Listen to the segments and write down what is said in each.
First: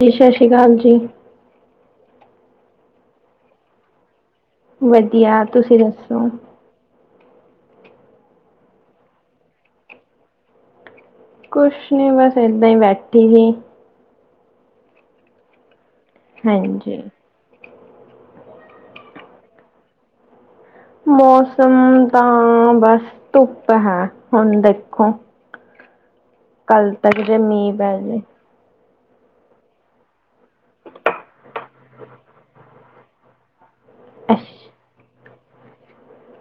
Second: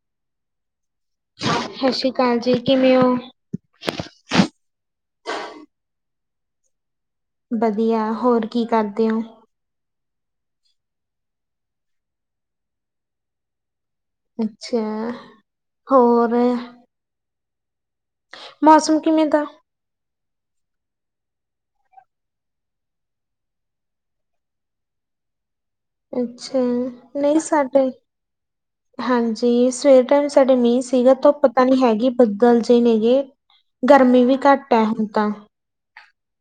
ਜੀ ਸਸ਼੍ਰੀ ਕਾਲ ਜੀ। ਸਸ਼੍ਰੀ ਕਾਲ ਜੀ, ਕਿਵੇਂ ਓ? ਵਧੀਆ, ਤੁਸੀਂ ਦੱਸੋ? ਵਧੀਆ, ਹੋਰ ਕੀ ਕਰਦੇ ਓ? ਕੁਛ ਨੀ ਬਸ ਏਦਾਂ ਈ ਬੈਠੀ ਸੀ ਅੱਛਾ। ਹੋਰ ਹਾਂਜੀ। ਮੌਸਮ ਕਿਵੇਂ ਦਾ? ਮੌਸਮ ਤਾਂ, ਬੱਸ ਧੁੱਪ ਹੈ, ਹੋਣ ਦੇਖੋ ਅੱਛਾ, ਕੱਲ ਤੱਕ ਜੇ ਨਈ ਮੀਂਹ ਸਾਡੇ ਪੈ ਜੇ ਹਾਂਜੀ, ਸਵੇਰ ਟੈਮ ਸਾਡੇ ਮੀਂ ਸੀਗਾ, ਧੁੱਪ ਤਾਂ ਨਣੀ ਹੈਗੀ ਬੱਦਲ ਜੇ ਨੇਗੇ ਗਰਮੀ ਵੀ ਅੱਛ- ਘੱਟ ੲੈ, ਹੁਣ ਤਾਂ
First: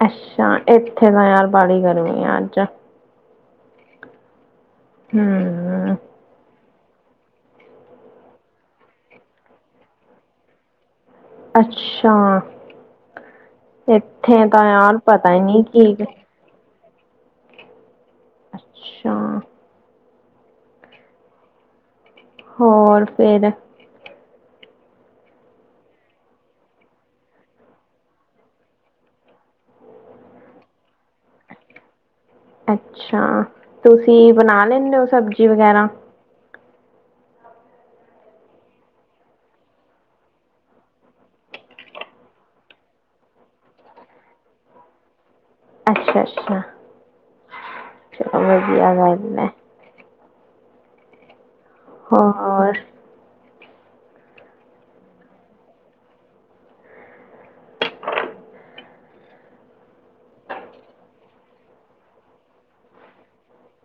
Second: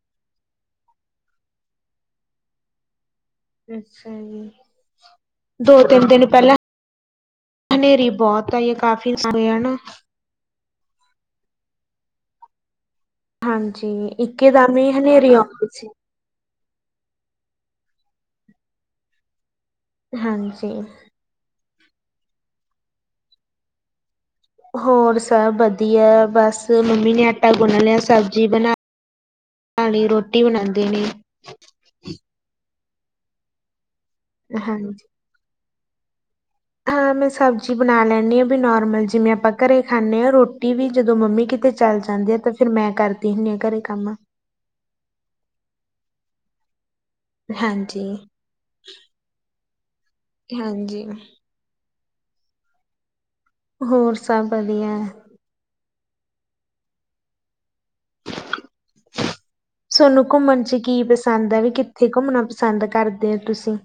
ਅੱਛਾ, ਏਥੇ ਤਾਂ ਯਾਰ ਬਾੜੀ ਗਰਮੀ ਆ ਅੱਜ ਅੱਛਾ ਜੀ। ਹੂੰ। ਦੋ-ਤਿੰਨ ਦਿਨ ਪੈਲਾਂ, ਹਨੇਰੀ ਬੋਤ ਆਈ ਕਾਫੀ ਸਾਰੇਆ ਨਾ ਅੱਛਾ, ਹਾਂਜੀ ਏਥੇ ਇੱਕੇ ਤਾਂ ਦਮ ਹੀ ਯਾਰ ਹਨੇਰੀ ਪਤਾ ਈ ਨੀ ਆਉਂਦੀ ਸੀ। ਕੀ ਅੱਛਾ। ਹਾਂਜੀ। ਹੋਰ ਫੇਰ? ਹੋਰ ਸਭ ਵਧੀਆ, ਬਸ ਮੰਮੀ ਨੇ ਆਟਾ ਗੁਨ ਲੇਆ, ਸਬਜ਼ੀ ਬਣਾ ਪਾਣੀ ਰੋਟੀ ਬਣਾਦੇ ਨੇ। ਅੱਛਾ, ਤੁਸੀਂ ਬਣਾ ਲੈਂਨੇ ਓ ਹਾਂਜੀ। ਸਬਜ਼ੀ ਵਗੈਰਾ? ਹਾਂ, ਮੈਂ ਸਬਜ਼ੀ ਬਣਾ ਲੈਂਣੀ ਬੀ, ਨੋਰਮਲ ਜਿਮੇ ਆਪਾਂ ਘਰੇ ਖਾਣੇ ਆਂ, ਰੋਟੀ ਵੀ ਜਦੋਂ ਮੰਮੀ ਕਿਤੇ ਚੱਲ ਜਾਂਦੀ ਆ ਤੇ ਫੇਰ ਮੈਂ ਕਰਦੀ ਹੁਣੀ ਘਰੇ ਕੰਮ। ਅੱਛਾ-ਅੱਛਾ। ਹਾਂਜੀ। ਵਧੀਆ ਗੱਲ ੲੈ। ਹਾਂਜੀ। ਹੋਰ ਹੋਰ ਸਭ ਵਧੀਆ। ਸਨੂੰ ਘੁੰਮਣ ਚ ਕੀ ਪਸੰਦ ਆ ਵੀ, ਕਿੱਥੇ ਘੁੰਮਣਾ ਪਸੰਦ ਕਰਦੇ ਓ ਤੁਸੀਂ?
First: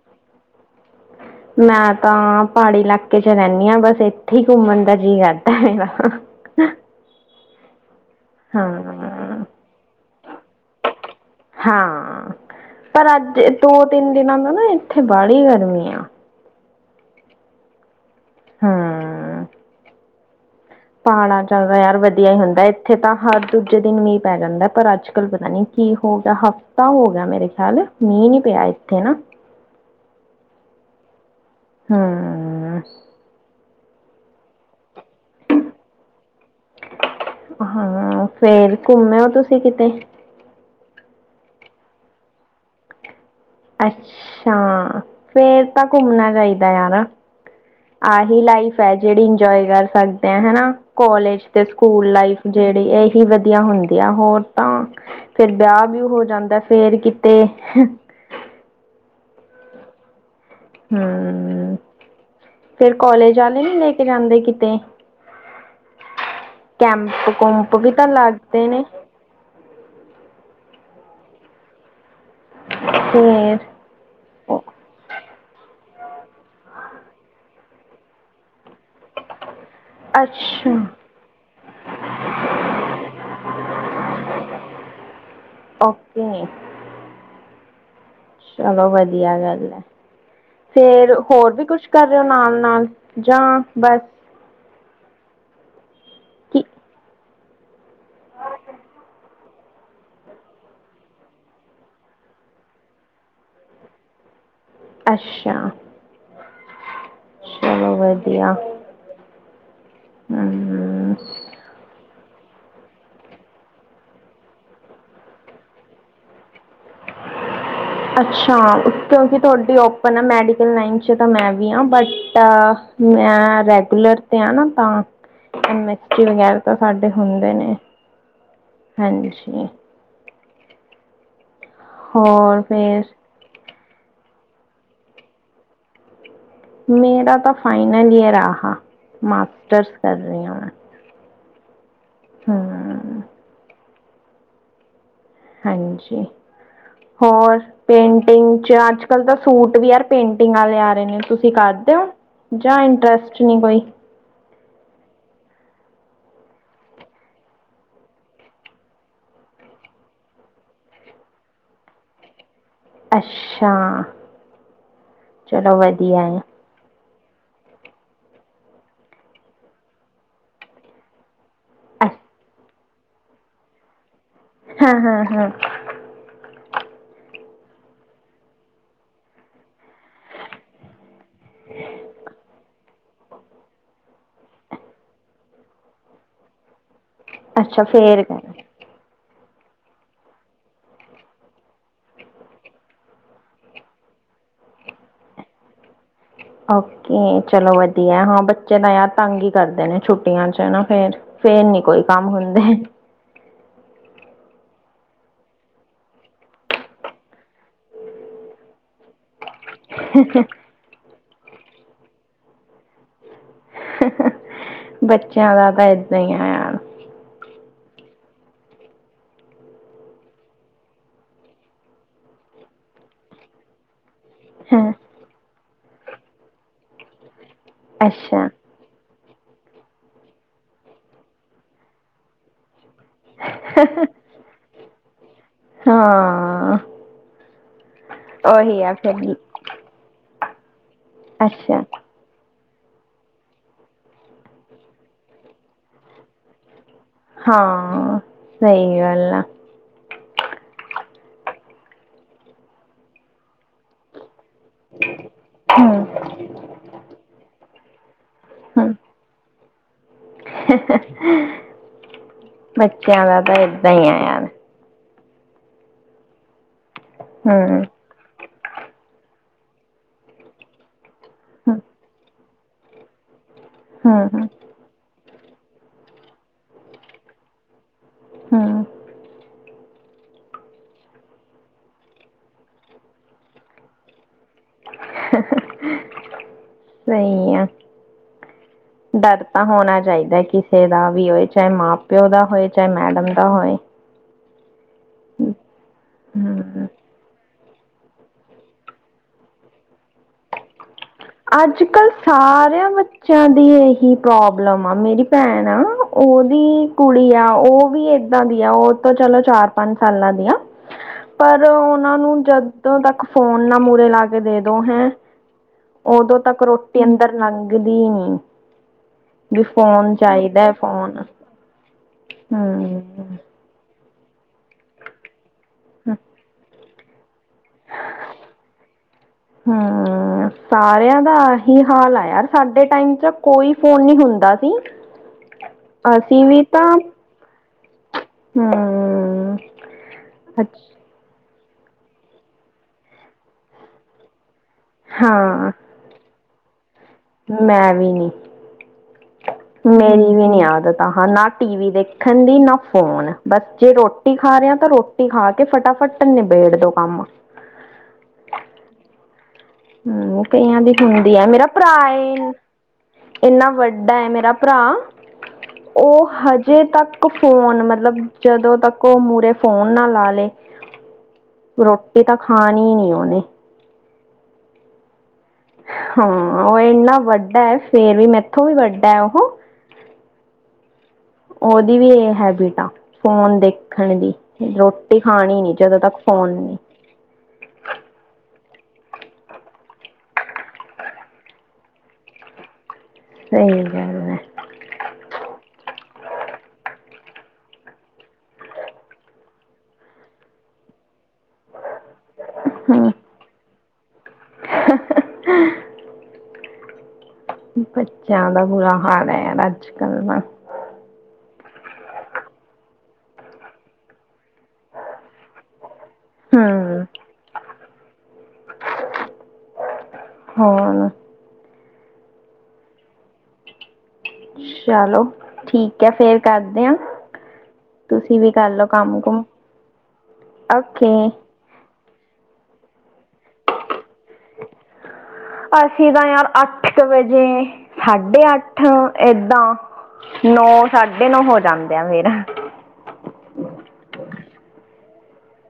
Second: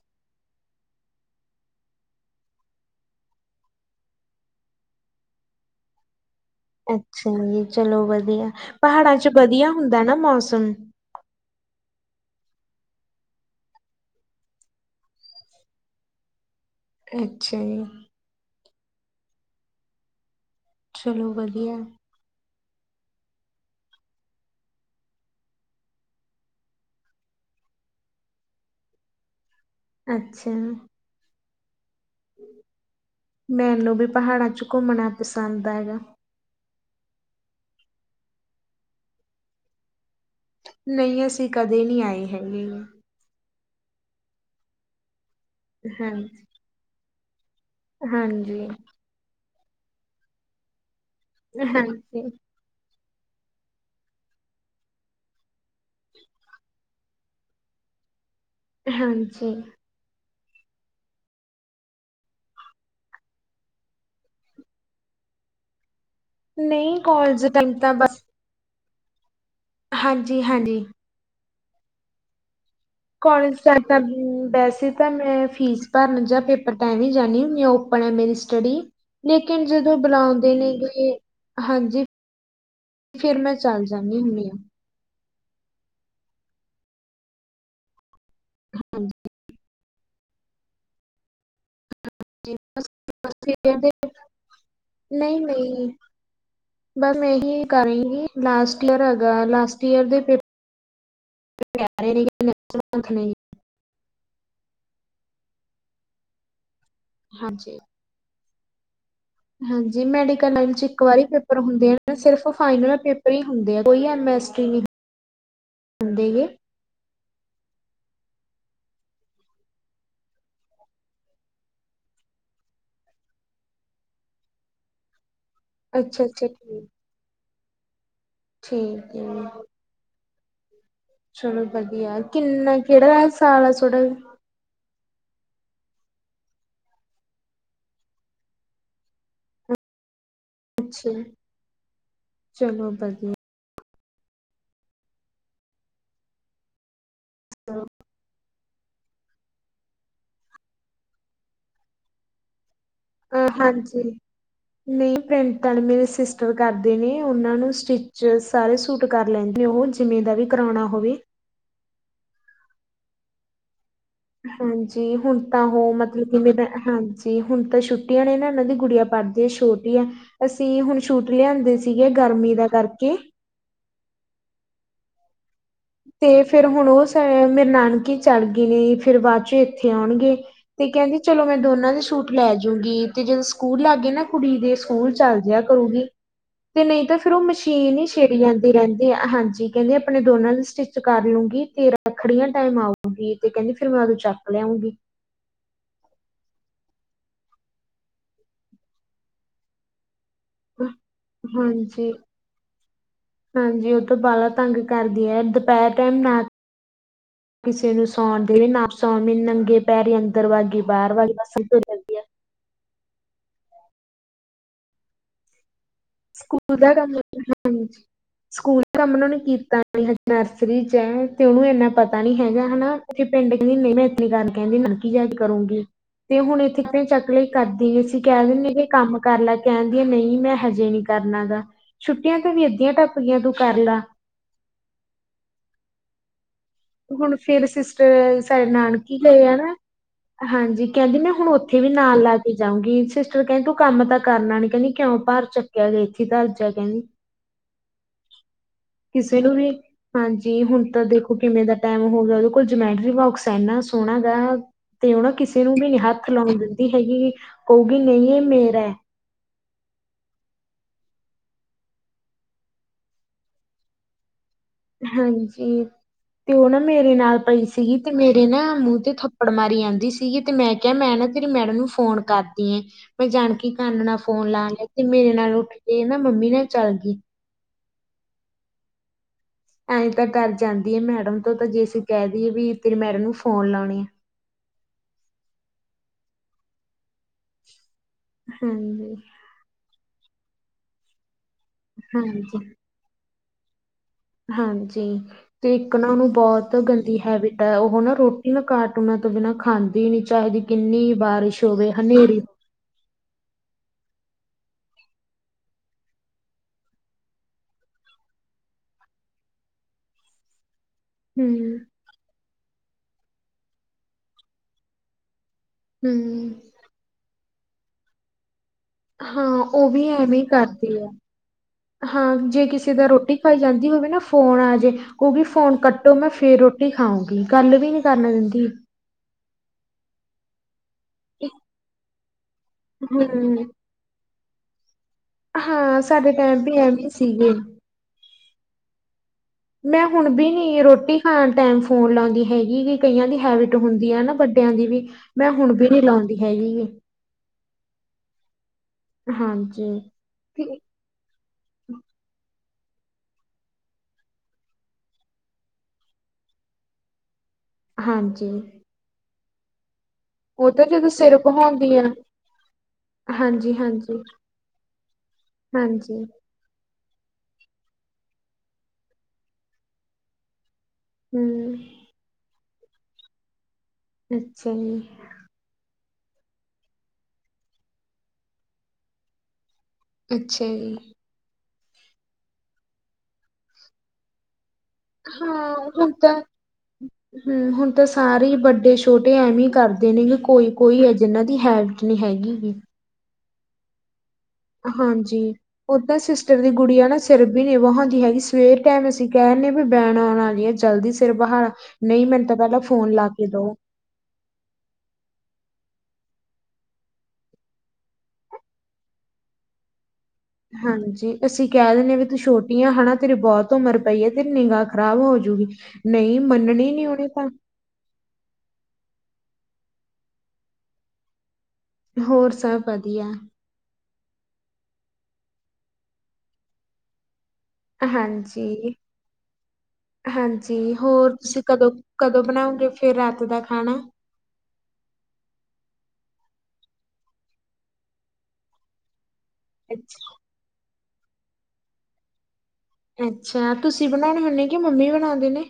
ਮੈਂ ਤਾਂ, ਪਾੜੀ ਲਾਕੇ ਚ ਰੈਂਦੀ ਆ ਬਸ ਏਥੇ ਈ ਘੁੰਮਣ ਦਾ ਜੀ ਕਰਦਾ ਮੇਰਾ ਅੱਛਾ ਜੀ, ਚਲੋ ਵਧੀਆ, ਪਹਾੜਾਂ ਚ ਹਾਂ ਵਧੀਆ ਹੁੰਦਾ ਨਾ ਮੌਸਮ? ਹਾਂ, ਪਰ ਅੱਜ ਦੋ-ਤਿੰਨ ਦਿਨਾਂ ਤੋ ਨਾ ਏਥੇ ਬਾਲੀ ਗਰਮੀ ਆ ਅੱਛਾ ਜੀ। ਹਾਂ। ਚਲੋ ਪਾਣਾ ਚੱਲਦਾ ਵਧੀਆ। ਯਾਰ ਵ ਧੀਆ ਈ ਹੁੰਦਾ ਏਥੇ ਤਾਂ ਹੱਰ ਦੂਜੇ ਦਿਨ ਮੀਂਰ ਪੈ ਜਾਂਦਾ, ਪਰ ਅੱਜ-ਕੱਲ ਪਤਾ ਨੀ ਕੀ ਹੋਊਗਾ ਹਫ਼ ਤਾਂ ਹੋ ਗੇਆ ਮੇਰੇ ਖੇਆਲ, ਮੀਂ ਨੀ ਪੇਆ ਏਥੇ ਹਨਾ। ਅੱਛਾ। ਹਮ। ਮੈਨੂੰ ਵੀ ਪਹਾੜਾਂ ਚ' ਘੁੰਮਣਾ ਪਸਾੰਦ ਹੈਗਾ। ਹਾਂ, ਫੇਰ ਘੁੰਮੇ ਓ ਤੁਸੀਂ ਕਿਤੇ? ਨਹੀਂ ਅਸੀਂ ਕਦੇ ਨਹੀਂ ਆਏ ਹੈਗੇ। ਅੱਛਾ। ਫੇਰ ਤਾਂ ਹਾਂਜੀ। ਘੁੰਮਣਾ ਚਾਹੀਦਾ ਯਾਰਾ। ਆਹੀ ਹਾਂਜੀ, ਲਾਈਫ ਹੈ। ਜਿਹੜੀ ਇੰਜੋਏ ਕਰ ਸਕਦੇ ਆ ਹਨਾ ਕੋਾਲਜ ਤੇ ਸਕੂਲ ਹਾਂਜੀ, ਲਾਈਫ। ਜਿਹੜੀ ਇਹੀ ਵਧੀਆ ਹੁੰਦੀ ਆ ਹੋਰ ਤਾਂ ਫੇਰ ਵਿਆਹ ਵੀ ਹੋ ਜਾਂਦਾ ਫੇਰ ਕਿਤੇ ਹਾਂਜੀ। ਹਮ। ਫੇਰ ਕੋਲੇਜ ਵਾਲੇ ਨੀ ਲੈ ਕੇ ਜਾਂਦੇ ਕਿਤੇ। ਨਹੀਂ ਕੈਂਮਪ ਕਾਲਜ ਕੂਮਪ ਟਾਈਮ ਵੀ ਤਾਂ ਲੱਗਦੇ ਨੇ। ਹਾਂਜੀ-ਹਾਂਜੀ। ਕੋਲੇਜ ਫੇਰ ਦਾ ਤਾਂ ਵੈਸੇ ਤਾਂ ਮੈਂ ਫੀਸ ਭਰਨਜ ਪੇਪਰ ਤਾਂ ਐ ਵੀ ਜਾਂਣੀ ਓਪਨ ਹੈ। ਮੇਰੀ ਸਟੱਡੀ। ਲੇਕਿਨ ਜਦੋਂ ਬੁਲਾਉਂਦੇ ਅੱਛਾ ਨੇਗੇ ਹਾਂਜੀ। ਫੇਰ ਮੈਂ ਚੱਲ ਜਾਂਦੀ ਹੁੰਨੀ ਹ। ਓਕੇ। ਚਲੋ ਹਾਂਜੀ ਵਧੀਆ ਗੱਲ ਹੈ। ਫੇਰ ਹੋਰ ਵੀ ਕੁਛ ਕਰਿਓ ਬਸ ਨਾਲ-ਨਾਲ ਜਾਂ ਦੇ ਬਸ ਨਹੀਂ, ਨਹੀਂ ਕਿ ਬਸ ਇਹੀ ਕਰੇਗੀ, ਲਾਸਟ ਈਅਰ ਹੈਗਾ ਲਾਸਟ [unintelligible] ਅੱਛਾ ਹਾਂਜੀ ਚਲੋ ਵਧੀਆ। ਹਾਂਜੀ ਮੈਡੀਕਲਾਈਨ ਚ ਇੱਕ ਹਮ ਵਾਰੀ ਪੇਪਰ ਹੁੰਦੇ ਨੇ। ਸਿਰਫ ਫਾਈਨਲ ਪੇਪਰ ਹੀ ਹੁੰਦੇ ਆ ਕੋਈ ਐਮਸਟਰੀ ਨਹੀਂ ਹੁੰਦੇ। ਅੱਛਾ ਕਿਉਂਕਿ ਤੁਹਾਡੀ ਓਪਨ ਆ ਮੈਡੀਕਲ ਲਾਈਨ ਚ ਤਾਂ ਮੈਂ ਵੀ ਹਾਂ ਬਟ ਮੈਂ ਰੈਗੂਲਰ ਤੇ ਆ ਨਾ ਤਾਂ ਐਮ-ਐਸ ਅੱਛਾ ਹ ਅੱਛਾ ਵਗੈਰਾ ਤਾਂ ਠੀਕ ਸਾਡੇ ਹੁੰਦੇ ਨੇ। ਠੀਕ ਹੈ ਜੀ। ਹਾਂਜੀ ਚਲੋ ਵਧੀਆ, ਹੋਰ ਕਿੰਨਾ ਫਿਰ ਕਿਹੜਾ ਸਾਲ ਆ ਥੋੜਾ ਮੇਰਾ ਤਾਂ ਫਾਈਨਲ ਈਅਰ ਆ ਮਾਸਟਰਸ ਕਰ ਰਹੀ ਹ ਮੈਂ। ਚਲੋ ਹਮ ਵਧੀਆ। ਹਾਂਜੀ ਹੋਰ ਪੇਂਟਿੰਗ ਚ ਚਾਰਜ ਅੱਜ ਕੱਲ ਤਾਂ ਸੂਟ ਵੀ ਯਾਰ ਪੇਂਟਿੰਗ ਵਾਲੇ ਆ ਰਹੇ ਨੇ, ਤੁਸੀਂ ਕਰਦੇ ਹੋ ਜਾਂ ਇੰਟਰਸਟ ਅ ਨਹੀਂ ਕੋਈ ਹਾਂਜੀ। ਨਹੀਂ ਪ੍ਰਿੰਟ ਵਾਲੇ ਮੇਰੇ ਸਿਸਟਰ ਕਰਦੇ ਨੇ, ਉਹਨਾਂ ਨੂੰ ਸਟਿਚ ਸਾਰੇ ਸੂਟ ਕਰ ਲੈਂਦੇ ਨੇ ਉਹ ਜਿਵੇਂ ਦਾ ਵੀ ਕਰਾਉਣਾ ਹੋਵੇ। ਅੱਛਾ। ਹਾਂਜੀ ਹੁਣ ਤਾਂ ਚਲੋ ਉਹ ਵਧੀਆ ਮਤਲਬ ਹੈ ਕਿਵੇਂ ਦਾ ਹਾਂਜੀ। ਤੇ ਹੁਣ ਤਾਂ ਛੁੱਟੀਆਂ ਨੇ ਨਾ ਇਹਨਾਂ ਦੀ ਗੁੜੀਆਂ ਪੜ੍ਹਦੀਆਂ ਛੋਟੀ ਐ। ਅਸੀਂ ਹੁਣ ਸੂਟ ਲਿਆਂਦੇ ਸੀਗੇ ਅ- ਗਰਮੀ ਦਾ ਕਰਕੇ। ਹਾਂ, ਹਾਂ, ਹਾਂ। ਤੇ ਫੇਰ ਹੁਣ ਉਹ ਮੇਰੇ ਨਾਨਕੀ ਚੜ੍ਹ ਗਏ ਨੇ ਫੇਰ ਬਾਅਦ ਚੋਂ ਇੱਥੇ ਆਉਣਗੇ ਤੇ ਕਹਿੰਦੀ ਚਲੋ ਮੈਂ ਦੋਨਾਂ ਦੇ ਸੂਟ ਲੈਜਊਗੀ। ਤੇ ਜਦੋਂ ਸਕੂਲ ਲੱਗ ਗਏ ਨਾ ਕੁੜੀ ਦੇ, ਸਕੂਲ ਚੱਲ ਜਹਾ ਕਰੂਗੀ। ਤੇ ਨਹੀਂ ਤਾਂ ਫੇਿਰ ਉਹ ਅੱਛਾ ਮਸ਼ੀਨ ਹੀ ਫੇਰ ਛਿੜੀ ਕਹਿਣਾ। ਜਾਂਦੀ ਰਹਿੰਦੀ ਹੈ, ਹਾਂਜੀ ਕਹਿੰਦੇ ਆਪਣੇ ਦੋਨਾਂ ਸੁ ਚਿਤ ਕਰ ਲੂੰਗੀ ਤੇਰਾ ਖੜੀਆਂ ਟਾਈਮ ਆਊਗੀ, ਤੇ ਕਹਿੰਦੀ ਫੇਰ ਮੈਂ ਉਦੋਂ ਚੱਕ ਲਿਆਉਂਗੀ। ਓਕੇ ਚਲੋ ਵਧੀਆ ਹਾਂ ਬੱਚੇ ਦਾ ਯ ਤੰਗ ਹੀ ਕਰਦੇ ਨੇ ਛੁੱਟੀ ਟੀਆਂ ਚ ਨਾ ਫੇਰ-ਫੇਰ ਨੀ ਕੋਈ ਹਾਂਜੀ ਕੰਮ ਹੁੰਦੇ। ਹਾਂਜੀ, ਉਹ ਤੋਂ ਬਾਰਾ ਤੰਗ ਕਰਦੀ ਹੈ। ਦੁਪਹਿਰ ਟਾਈਮ ਨਾ। ਕਿਸੇ ਨੂੰ ਸੌਣ ਦੇਵੇ ਨਾ, ਸੌਣ ਮੈਨ ਨੰਗੇ ਪੈਰੇ ਅੰਦਰ ਵੱਗ ਗਈ, ਬਾਹਰ ਵਗਦਾ। ਬੱਚਾ ਵਾ ਭਾਈ। ਸਕੂਲ ਦਾ ਕੰਮ ਹਾਂ। ਸਕੂਲ ਕੰਮ ਉਹਨਾਂ ਨੇ ਕੀਤਾ ਨ ਹਜੇ, ਨਰਸਰੀ ਚ, ਹੈ ਤੇ ਉਹਨੂੰ ਇੰਨਾ ਪਤਾ ਨੀ ਹੈਗਾ ਹਨਾ। ਉੱਥੇ ਪਿੰਡ ਕਹਿੰਦੀ ਨਹੀਂ ਮੈਂ ਇਸ ਕਹਿੰਦੀ ਹਾਂ ਨਾ ਕੀ ਜਾਇਦ ਕਰੂੰਗੀ ਤੇ ਹੁਣ ਇੱਥੇ ਕਿ ਚੱਕ ਲ। ਕਰਦੀ ਅਸੀਂ ਕਹਿ ਅੱਛਾ ਦਿੰਦੇ ਵੀ ਕੰਮ ਕਰ ਲੈ। ਕਹਿੰਦੀ ਹ ਨਹੀਂ, ਮੈਂ ਹਜੇ ਨੀ। ਕਰਨਾ ਦਾ, ਛੁੱਟੀਆਂ ਤਾਂ ਵੀ ਅੱਧੀਆਂ ਟ। ਹਾਂ ਆ। ਹੁਣ ਫੇਰ ਸਿਸਟਰ ਸਾਡੇ ਉਹੀ ਨਾਨਕੀ ਫਿਰ ਗਏ ਆ ਨਾ, ਹਾਂਜੀ। ਕਹਿੰਦੀ ਨੇ ਹੁਣ ਉੱਥੇ ਅੱਛਾ ਵੀ ਨਾਲ ਲੱ ਜਾਊਗੀ ਸਿਸਟਰ ਕਹਿੰਦੀ। ਤੂੰ ਕੰਮ ਤਾਂ ਕਰਨਾ ਨੀ। ਕਹਿੰਦੀ ਕਿਉਂ ਭਰ ਚੱਕਿਆ ਗ ਇੱਥੇ ਤਰ ਜਾ ਕਹਿੰਦੀ ਹਾਂ, ਸਹੀ ਗੱਲ ਕਿਸੇ ਆ। ਨੂੰ ਵੀ ਹਾਂਜੀ, ਹੁਣ ਤਾਂ ਦੇਖੋ ਕਿਵੇਂ ਦਾ ਟਾਈਮ ਹੋ ਗਿਆ, ਉਹਦੇ ਕੋਲ ਜਮੈਟਰੀ ਵਬਕਸ ਇੰਨਾ ਸੋਹਣਾ ਗ ਤੇ ਉਹ ਨਾ ਕਿਸੇ ਨੂੰ ਵੀ ਨੀ ਹਮ, ਹੱਥ ਲਾਉਣ ਦਿੰਦੀ ਹੈਗੀ। ਕਹੂਗੀ ਨਹੀਂ ਇਹ ਮੇਰਾ ਹੈ। ਹਮ। ਬੱਚਿਆਂ ਦਾ ਤਾਂ ਏਦਾਂ ਹੀ ਐ। ਹਾਂਜੀ, ਤੇ ਉਹ ਨਾ ਮੇਰੇ ਨਾਲ ਪਈ ਹਮ ਸੀਗੀ। ਤੇ ਮੇਰੇ ਨਾ ਮੂੰਹ ਤੇ ਥੱਪੜ ਮਾਰੀ ਆਂਦੀ ਸੀਗੀ। ਤੇ ਮੈਂ ਕਿਹਾ ਮੈਂ ਨਾ ਫਰੀ ਹਮ ਮੈਡਮ ਨੂੰ ਫੋਨ ਕਰਦੀ ਆ, ਮੈਂ ਜਾਣਕੀ ਕਨ ਨਾਲ ਹਮ ਫੋਨ ਲਾ ਲ ਤੇ ਮੇਰੇ ਨਾਲ ਉੱਠ ਕੇ ਨਾ, ਮੰਮੀ ਨਾਲ ਚੱਲ ਗਈ ਹਾਂ। ਐਂ ਤਾਂ ਡਰ ਜਾਂਦੀ ਹੈ। ਮੈਡਮ ਤੋਂ ਤਾਂ ਜੇ ਅਸੀਂ ਕਹਿ ਦਈਏ ਵੀ, ਤੇਰੇ ਮੈਡਮ ਨੂੰ ਫੋਨ ਲਾਉਣੇ ਆ। ਸਹੀ ਆ। ਹਾਂਜੀ। ਡਰ ਤਾਂ ਹੋਣਾ ਚਾਹੀਦਾ। ਕਿਸੇ ਦਾ ਵੀ ਹੋਏ, ਚਾਹੇ ਮਾਂ, ਪਿਓ ਦਾ ਹਾਂਜੀ, ਹੋਏ ਚਾਹੇ ਮੈਡਮ ਦਾ ਹੋਏ। ਹਾਂਜੀ, ਤੇ ਇੱਕ ਨਾ ਉਹਨੂੰ ਬਹੁਤ ਹਮ ਗੰਦੀ ਹੈਵੀਟ ਉਹ ਨਾ, ਰੋਟੀ ਨਾ ਕਾਟੁਨਾ ਤੋਂ ਬਿਨਾਂ ਖਾਂਦੀ ਨੀ ਚਾਹਿਦੀ। ਕਿੰਨੀ ਵਾਰ ਅੱਜ ਕੱਲ੍ਹ ਸਾਰਿਆਂ ਬਚ ਬੱਚਾ ਦੀ ਇਹੀ ਪ੍ਰੋਬਲਮ ਆ, ਮੇਰੀ ਭੈਣ ਆ ਉਹਦੀ ਕੁੜੀ ਆ। ਉਹ ਵੀ ਏਦਾਂ ਦੀ ਆ, ਉਹ ਤਾਂ ਚਲੋ ਚਾਰ- ਪੰਜ ਸਾਲਾਂ ਦੀ ਆ। ਪਰ ਹੂੰ-ਹੂੰ। ਉਹਨਾਂ ਨੂੰ ਜਦੋਂ ਤੱਕ ਫੋਨ ਨਾ, ਮੂਹਰੇ ਲਾ ਕੇ ਦੇ ਦੋ ਹੈ। ਉਦੋਂ ਤੱਕ ਰੋਟੀ ਅੰਦਰ ਲੰਘਦੀ ਨੀ। ਹਾਂ ਵੀ ਉਹ ਫੋਨ ਐਵੇਂ ਹੀ ਚਾਹੀਦਾ ਹ ਕਰਦੀ ਆ। ਫੋਨ। ਹਾਂ। ਜੇ ਕਿਸੇ ਦਾ ਰੋਟੀ ਹਮ ਖਾਈ ਜਾਂਦੀ ਹੋਵੇ ਨਾ। ਫੋਨ ਆ ਜੇ ਕਹੁਗੀ ਫੋਨ ਕੱਟੋ ਮੈਂ ਫੇਰ ਰੋਟੀ ਖਾਉਂਗੀ। ਗੱਲ ਵੀ ਨੀ ਕਰਨਾ ਦਿੰਦੀ। ਹਾ। ਸਾਰਿਆਂ ਦਾ ਆਹੀ ਹਾਲ ਆ। ਯਾਰ ਸਾਡੇ ਟਾਈਮ ਚ ਹੂੰ, ਕੋਈ ਫੋਨ ਨੀ ਹੁੰਦਾ ਸੀ। ਹਾਂ, ਸਾਡੇ ਅਸੀਂ ਟਾਈਮ ਵੀ ਤਾਂ ਐਵੇਂ ਸੀਗੇ। ਹਮ। ਮੈਂ ਹੁਣ ਵੀ ਅੱਛ ਨੀ ਰੋਟੀ ਖਾਣ ਟਾਈਮ ਫੋਨ ਲਾਉਂਦੀ ਹੈਗੀ। ਕਈਆਂ ਦੀ ਹੈਬਿਟ ਹੁੰਦੀ ਆ ਨਾ ਵ ਟਿਆਂ ਦੀ ਵੀ, ਮੈਂ ਹਾਂ ਹੁਣ ਵੀ ਨੀ ਲਾਉਂਦੀ ਹੈਗੀ ਆ। ਮੈਂ ਵੀ ਨੀ। ਹਾਂਜੀ। ਮ ਏਵੀ ਨੇ ਕਿ ਆਦਤਾਂ ਹਾਂ ਨਾ ਟੀਵੀ ਦੇਖਨ ਦੀ, ਨਾ ਫੋਨ ਬਸ ਜੇ ਰੋਟੀ ਖਾ ਰਹੇ ਤਾਂ ਰੋ ਟੀ ਖਾ ਕੇ ਫਟਾਫਟ ਨਿਬੇੜ ਦੋ ਕੰਮ। ਹਾਂਜੀ। ਹੂੰ, ਉਹ ਕਈਆਂ ਤਾਂ ਦੀ ਜਦੋਂ ਹੁੰਦੀ ਸਿਰ ਆ, ਮੇਰਾ ਬਹਾਉਂਦੀ ਆ ਭਰਾ ਏ ਇੰਨਾ ਹਾਂਜੀ ਹਾਂਜੀ ਵੱਡਾ ਏ, ਮੇਰਾ ਭਰਾ ਓ ਹਾਂਜੀ ਹਜੇ ਤੱਕ ਕ ਫੋਨ ਮਤਲਬ ਜਦੋਂ ਤੱਕ ਓ, ਮੂਹਰੇ ਫੋਨ ਨਾ ਲਾ ਲਏ, ਹਮ ਰੋਟ ਐ ਤਾਂ ਖਾਨੀ ਨੀ ਉਨੇ। ਅੱਛਾ ਜੀ। ਹਾਂ, ਓ ਏਨਾ ਵੱਡਾ ਏ, ਫੇਰ ਵੀ ਮੈਥੋਂ ਵੀ ਵੱਡਾ ਏ ਉਹ ਅੱਛਾ ਜੀ। ਉਹਦੀ ਵੀ ਐ ਹੈਬਿਟ ਆ, ਫੋਨ ਦੇਖਨ ਦੀ ਰੋ ਟੀ ਖਾਨੀ ਨੀ, ਜਦੋਂ ਤੱਕ ਫ਼ੋਨ ਨੀ [inaudible] ਹੂੰ, ਹੁਨ ਤਾਂ ਸਾਰੇ ਹੀ ਵੱਡੇ -ਛੋਟੇ ਐਵੇਂ ਹੀ ਕਰਦੇ ਨੇਗੇ ਕੋਈ-ਕੋਈ ਏ। ਜਿਹਨਾਂ ਦੀ ਹੈਫੀਟ ਨੀ ਹੈਗੀ। ਸਹੀ ਗੱਲ ਏ। ਹਾਂਜੀ ਉ ਤਾਂ ਸਿਸਟਰ ਦੀ ਗੁੜੀਆ ਨਾ ਸਿਰ ਬੀ ਨਾ ਵਹਾਉਂਦੀ ਹੈਗੀ। ਸਵੇਰ ਟੈਮ ਅਸੀ ਕੈਨ ਡਏ ਬੈਨ ਆਉਣ ਵਾਲੀ ਆ। ਜਲਦੀ ਸਿਰ ਬਹਾ ਲਾ, ਨਈ ਮੈਨੂੰ ਤਾਂ ਪੇਹਲਾਂ ਹਮ। ਫੋਨ ਲਾ ਕੇ ਦੇਓ। [unintelligible] ਬੱਚੇਆਂ ਦਾ ਬੁਰਾ ਹਾਲ ਏ, ਨਾ ਅੱਜ- ਕੱਲ ਨਾ ਹਾਂਜੀ, ਅਸੀਂ ਕੇਅ ਦਿੰਨੇ ਆ ਵੀ ਤੂੰ ਛੋਟੀ ਆ ਹਨਾ। ਤੇਰੀ ਬੋਹਤ ਉਮਰ ਪਈ ਏ, ਤੇਰੀ ਨਿੰਗਾ ਖਰਾਬ ਹੋਜੂਗੀ। ਨਹਈ ਮੰਨ ਹਮ ਨੀ ਉਨੇ ਪਰ ਹੋਰ ਹੋਰ ਸਭ ਵਧੀਆ। ਚਲੋ, ਠੀਕ ਏ ਫੇਰ ਕਰਦੇ ਆਂ। ਹਾਂਜੀ-ਹਾਂਜੀ ਓਕੇ ਹੋਰ ਤੁਸੀਂ ਕਦੋਂ ਕਦੋਂ ਬਨਾਉਗੇ ਫੇਰ ਰਾਤ ਦਾ ਖਾਨਾ ਅਸੀਂ ਤਾਂ ਯਾਰ ਅੱਠ ਕ ਵਜੇ ਸਾਢੇ ਅੱਠ ਏਦਾਂ ਅੱਛਾ। ਨੌ ਸਾਢੇ ਨੌ ਹੋ ਜਾਂਦੇ ਆ ਫੇਰ ਅੱਛਾ, ਤੁਸੀਂ ਬਨਾਉਨੇ ਹੁੰਦੇ, ਕਿ ਮੰਮੀ ਬਨਾਦੇ ਨੇ।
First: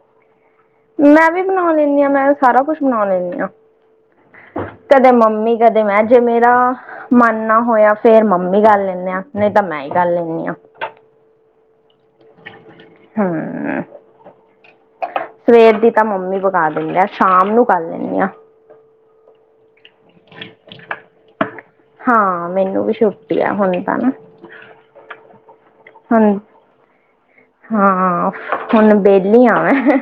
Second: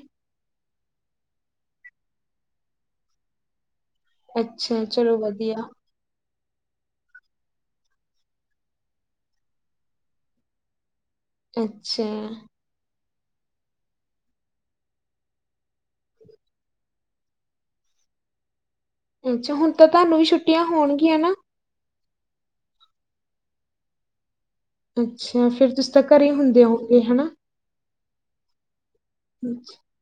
ਮੈਂ ਵੀ ਬਨਾਓ ਲੈਂਨੀ ਆਂ, ਮੈਂ ਸਾਰਾ ਕੁਛ ਬਨਾਓ ਲੈਂਨੀ ਆ। ਅੱਛਾ, ਕਦੇ ਚਲੋ ਮੰਮੀ ਵਧੀਆ। ਕਦੇ ਮੈਂ ਜੇ ਮੇਰਾ ਮਨ ਨਾ ਹੋਏਆ, ਫੇਰ ਮੰਮੀ ਕਰ ਲੈਂਨੇ ਆਂ, ਨਈ ਤਾਂ ਮੈਂ ਹੀ ਕਰ ਲੈਂਨੀ ਆਂ। ਅੱਛਾ। ਹਾਂ ਸਵੇਰ ਦੀ ਤਾਂ ਮੰਮੀ ਪਕਾ ਦਿੰਦੇ ਆਂ, ਸ਼ਾਮ ਨੂੰ ਕਰ ਲੈਂਨੀ ਆਂ। ਅੱਛਾ, ਹੁਨ ਤਾਂ ਤੁਹਾਨੂੰ ਵੀ ਛੁੱਟੀਆਂ ਹੋਨਗੀਆਂ ਨਾ। ਹਾਂ, ਮੈਨੂੰ ਵੀ ਛੁੱਟੀ ਆ ਹੁਨ ਤਾਂ ਨਾ ਅੱਛਾ, ਫੇਰ ਤੁਸੀਂ ਤਾਂ ਘਰੇ ਹੁਣ ਹੁੰਦੇ ਹੋਗੇ ਹਨਾ। ਹਾਂ, ਹੁਨ ਬੇਹਲੀ ਆ ਮੈਂ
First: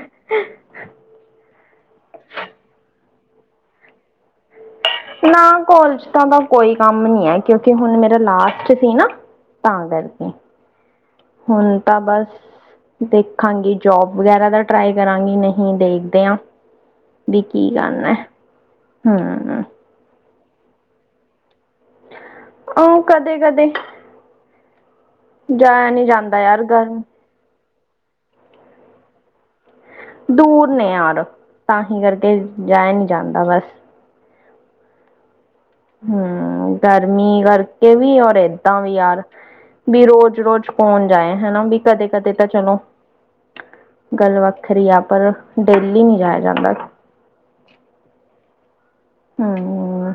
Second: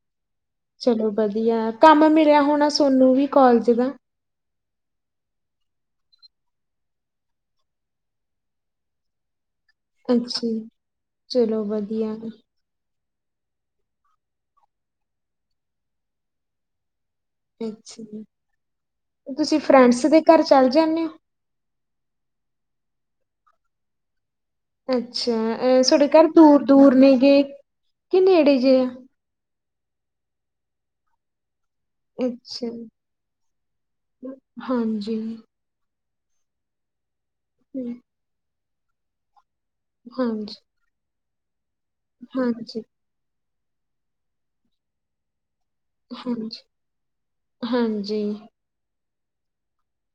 ਚਲੋ, ਵਧੀਆ ਕੰਮ ਮਿਲੇਆ ਹੋਨਾ, ਸੋਨੂੰ ਵੀ ਕੋਲਜ ਦਾ। ਨਾ ਕੋਲਜ ਦਾ ਤਾ ਕੋਈ ਕੰਮ ਨੀ ਏ, ਕਿਉਂਕਿ ਹੁਨ ਮੇਰਾ ਲਾਸਟ ਸੀ ਨਾ। ਤਾਂ ਅੱਛਾ ਕਰਕੇ ਜੀ, ਚਲੋ ਹੁਨ ਤਾਂ ਵਧੀਆ ਬਸ ਦੇਖਾਂਗੀ ਜੋਬ ਵਗੈਰਾ ਦਾ ਟਰਾਈ ਕਰਾਂਗੀ, ਨਹੀਂ ਦੇਖਦੇ ਆਂ। ਵੀ ਕੀ ਅੱਛਾ ਗਲ ਐ ਜੀ। ਤੁਸੀਂ ਹਾਂ। ਫਰੈਂਡਸ ਦੇ ਘਰ ਚੱਲ ਜਾਂਨੇ ਓ। ਓ ਕਦੇ-ਕਦੇ। ਅੱਛਾ ਅਹ ਨਹੀਂ ਸਾਡੇ ਘਰ ਜਾਂਦਾ ਯਾਰ ਘਰ ਦੂਰ-ਦੂਰ ਨੇ ਗੇ ਕੇ ਨੇੜੇ ਜੇ ਆ। ਦੂਰ ਨੇ ਯਾਰ ਤਾਂਹੀ ਕਰਕੇ ਅੱਛਾ ਜੀ, ਜਾਇਆ ਨੀ ਜਾਂਦਾ ਬਸ। ਹਾਂਜੀ। ਹੂੰ ਗਰਮੀ ਕਰਕੇ ਹਮ, ਵੀ ਔਰ ਏਦਾਂ ਵੀ ਯਾਰ ਵੀ ਹਾਂਜੀ ਰੋਜ਼-ਰੋਜ਼ ਕੋਣ ਜਾਏ ਹਨਾ ਵੀ ਕਦੇ-ਕਦੇ ਤਾਂ ਚਲੋ ਹਾਂਜੀ ਗੱਲ ਵੱਖਰੀ ਆ, ਪਰ ਡੇਲੀ ਨੀ ਜਾਇਆ ਹਾਂਜੀ ਜਾਂਦਾ। ਹਾਂਜੀ ਹੂੰ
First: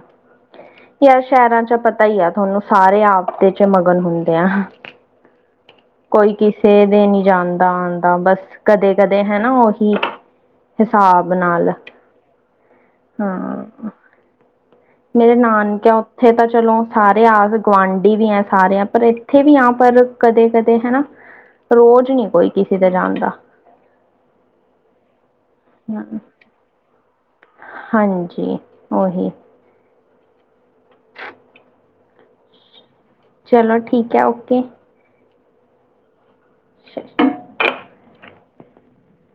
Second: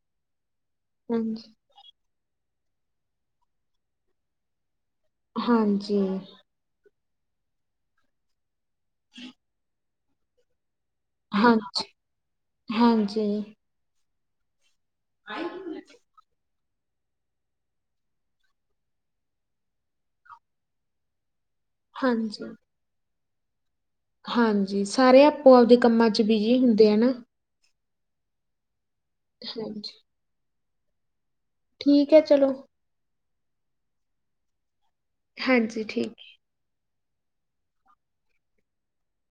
ਯਾਰ ਹਾਂਜੀ ਸੈ਼ਰਾਂ ਚ ਪ ਪਤਾ ਈ ਆ ਤੁਹਾਨੂੰ ਸਾਰੇ ਆਪਦੇ 'ਚ ਮਗਨ ਹੁੰਦੇ ਆ। ਹਾਂਜੀ। ਕੋਈ ਕਿਸੇ ਦੇ ਨੀ ਜਾਂਦਾ ਆਂਦਾ ਬਸ ਕਦੇ-ਕਦੇ ਹੈ ਨਾ ਓਹੀ ਹਿਸਾਬ ਹਾਂ ਨਾਲ ਹਾਂਜੀ ਹਾਂ ਮੇਰੇ ਨਾਨਕਿਓ ਓਥੇ ਤਾਂ ਚਲੋ ਸਾਰੇ ਆਸ ਗੁਆਂਢੀ ਵੀ ਆ ਸਾਰੇ ਆ, ਪਰ ਏਥੇ ਵੀ ਆਂ ਪਰ ਕਦੇ-ਕਦੇ ਹਨਾ। ਰੋਜ਼ ਨੀ ਹਾਂਜੀ ਕੋਈ ਕਿਸੇ ਦੇ ਜਾਂਦਾ। ਹਾਂਜੀ, ਸਾਰੇ ਆਪੋ ਆਪਦੇ ਹਾਂ। ਕੰਮਾਂ 'ਚ ਬਿਜੀ ਹੁੰਦੇ ਆ ਨਾ। ਹਾਂਜੀ, ਓਹੀ। ਹਾਂਜੀ। ਠੀਕ ਐ, ਚਲੋ। ਚਲੋ ਠੀਕ ਐ, ਓਕੇ। ਹਾਂਜੀ, ਠੀਕ ਏ। [inaudible]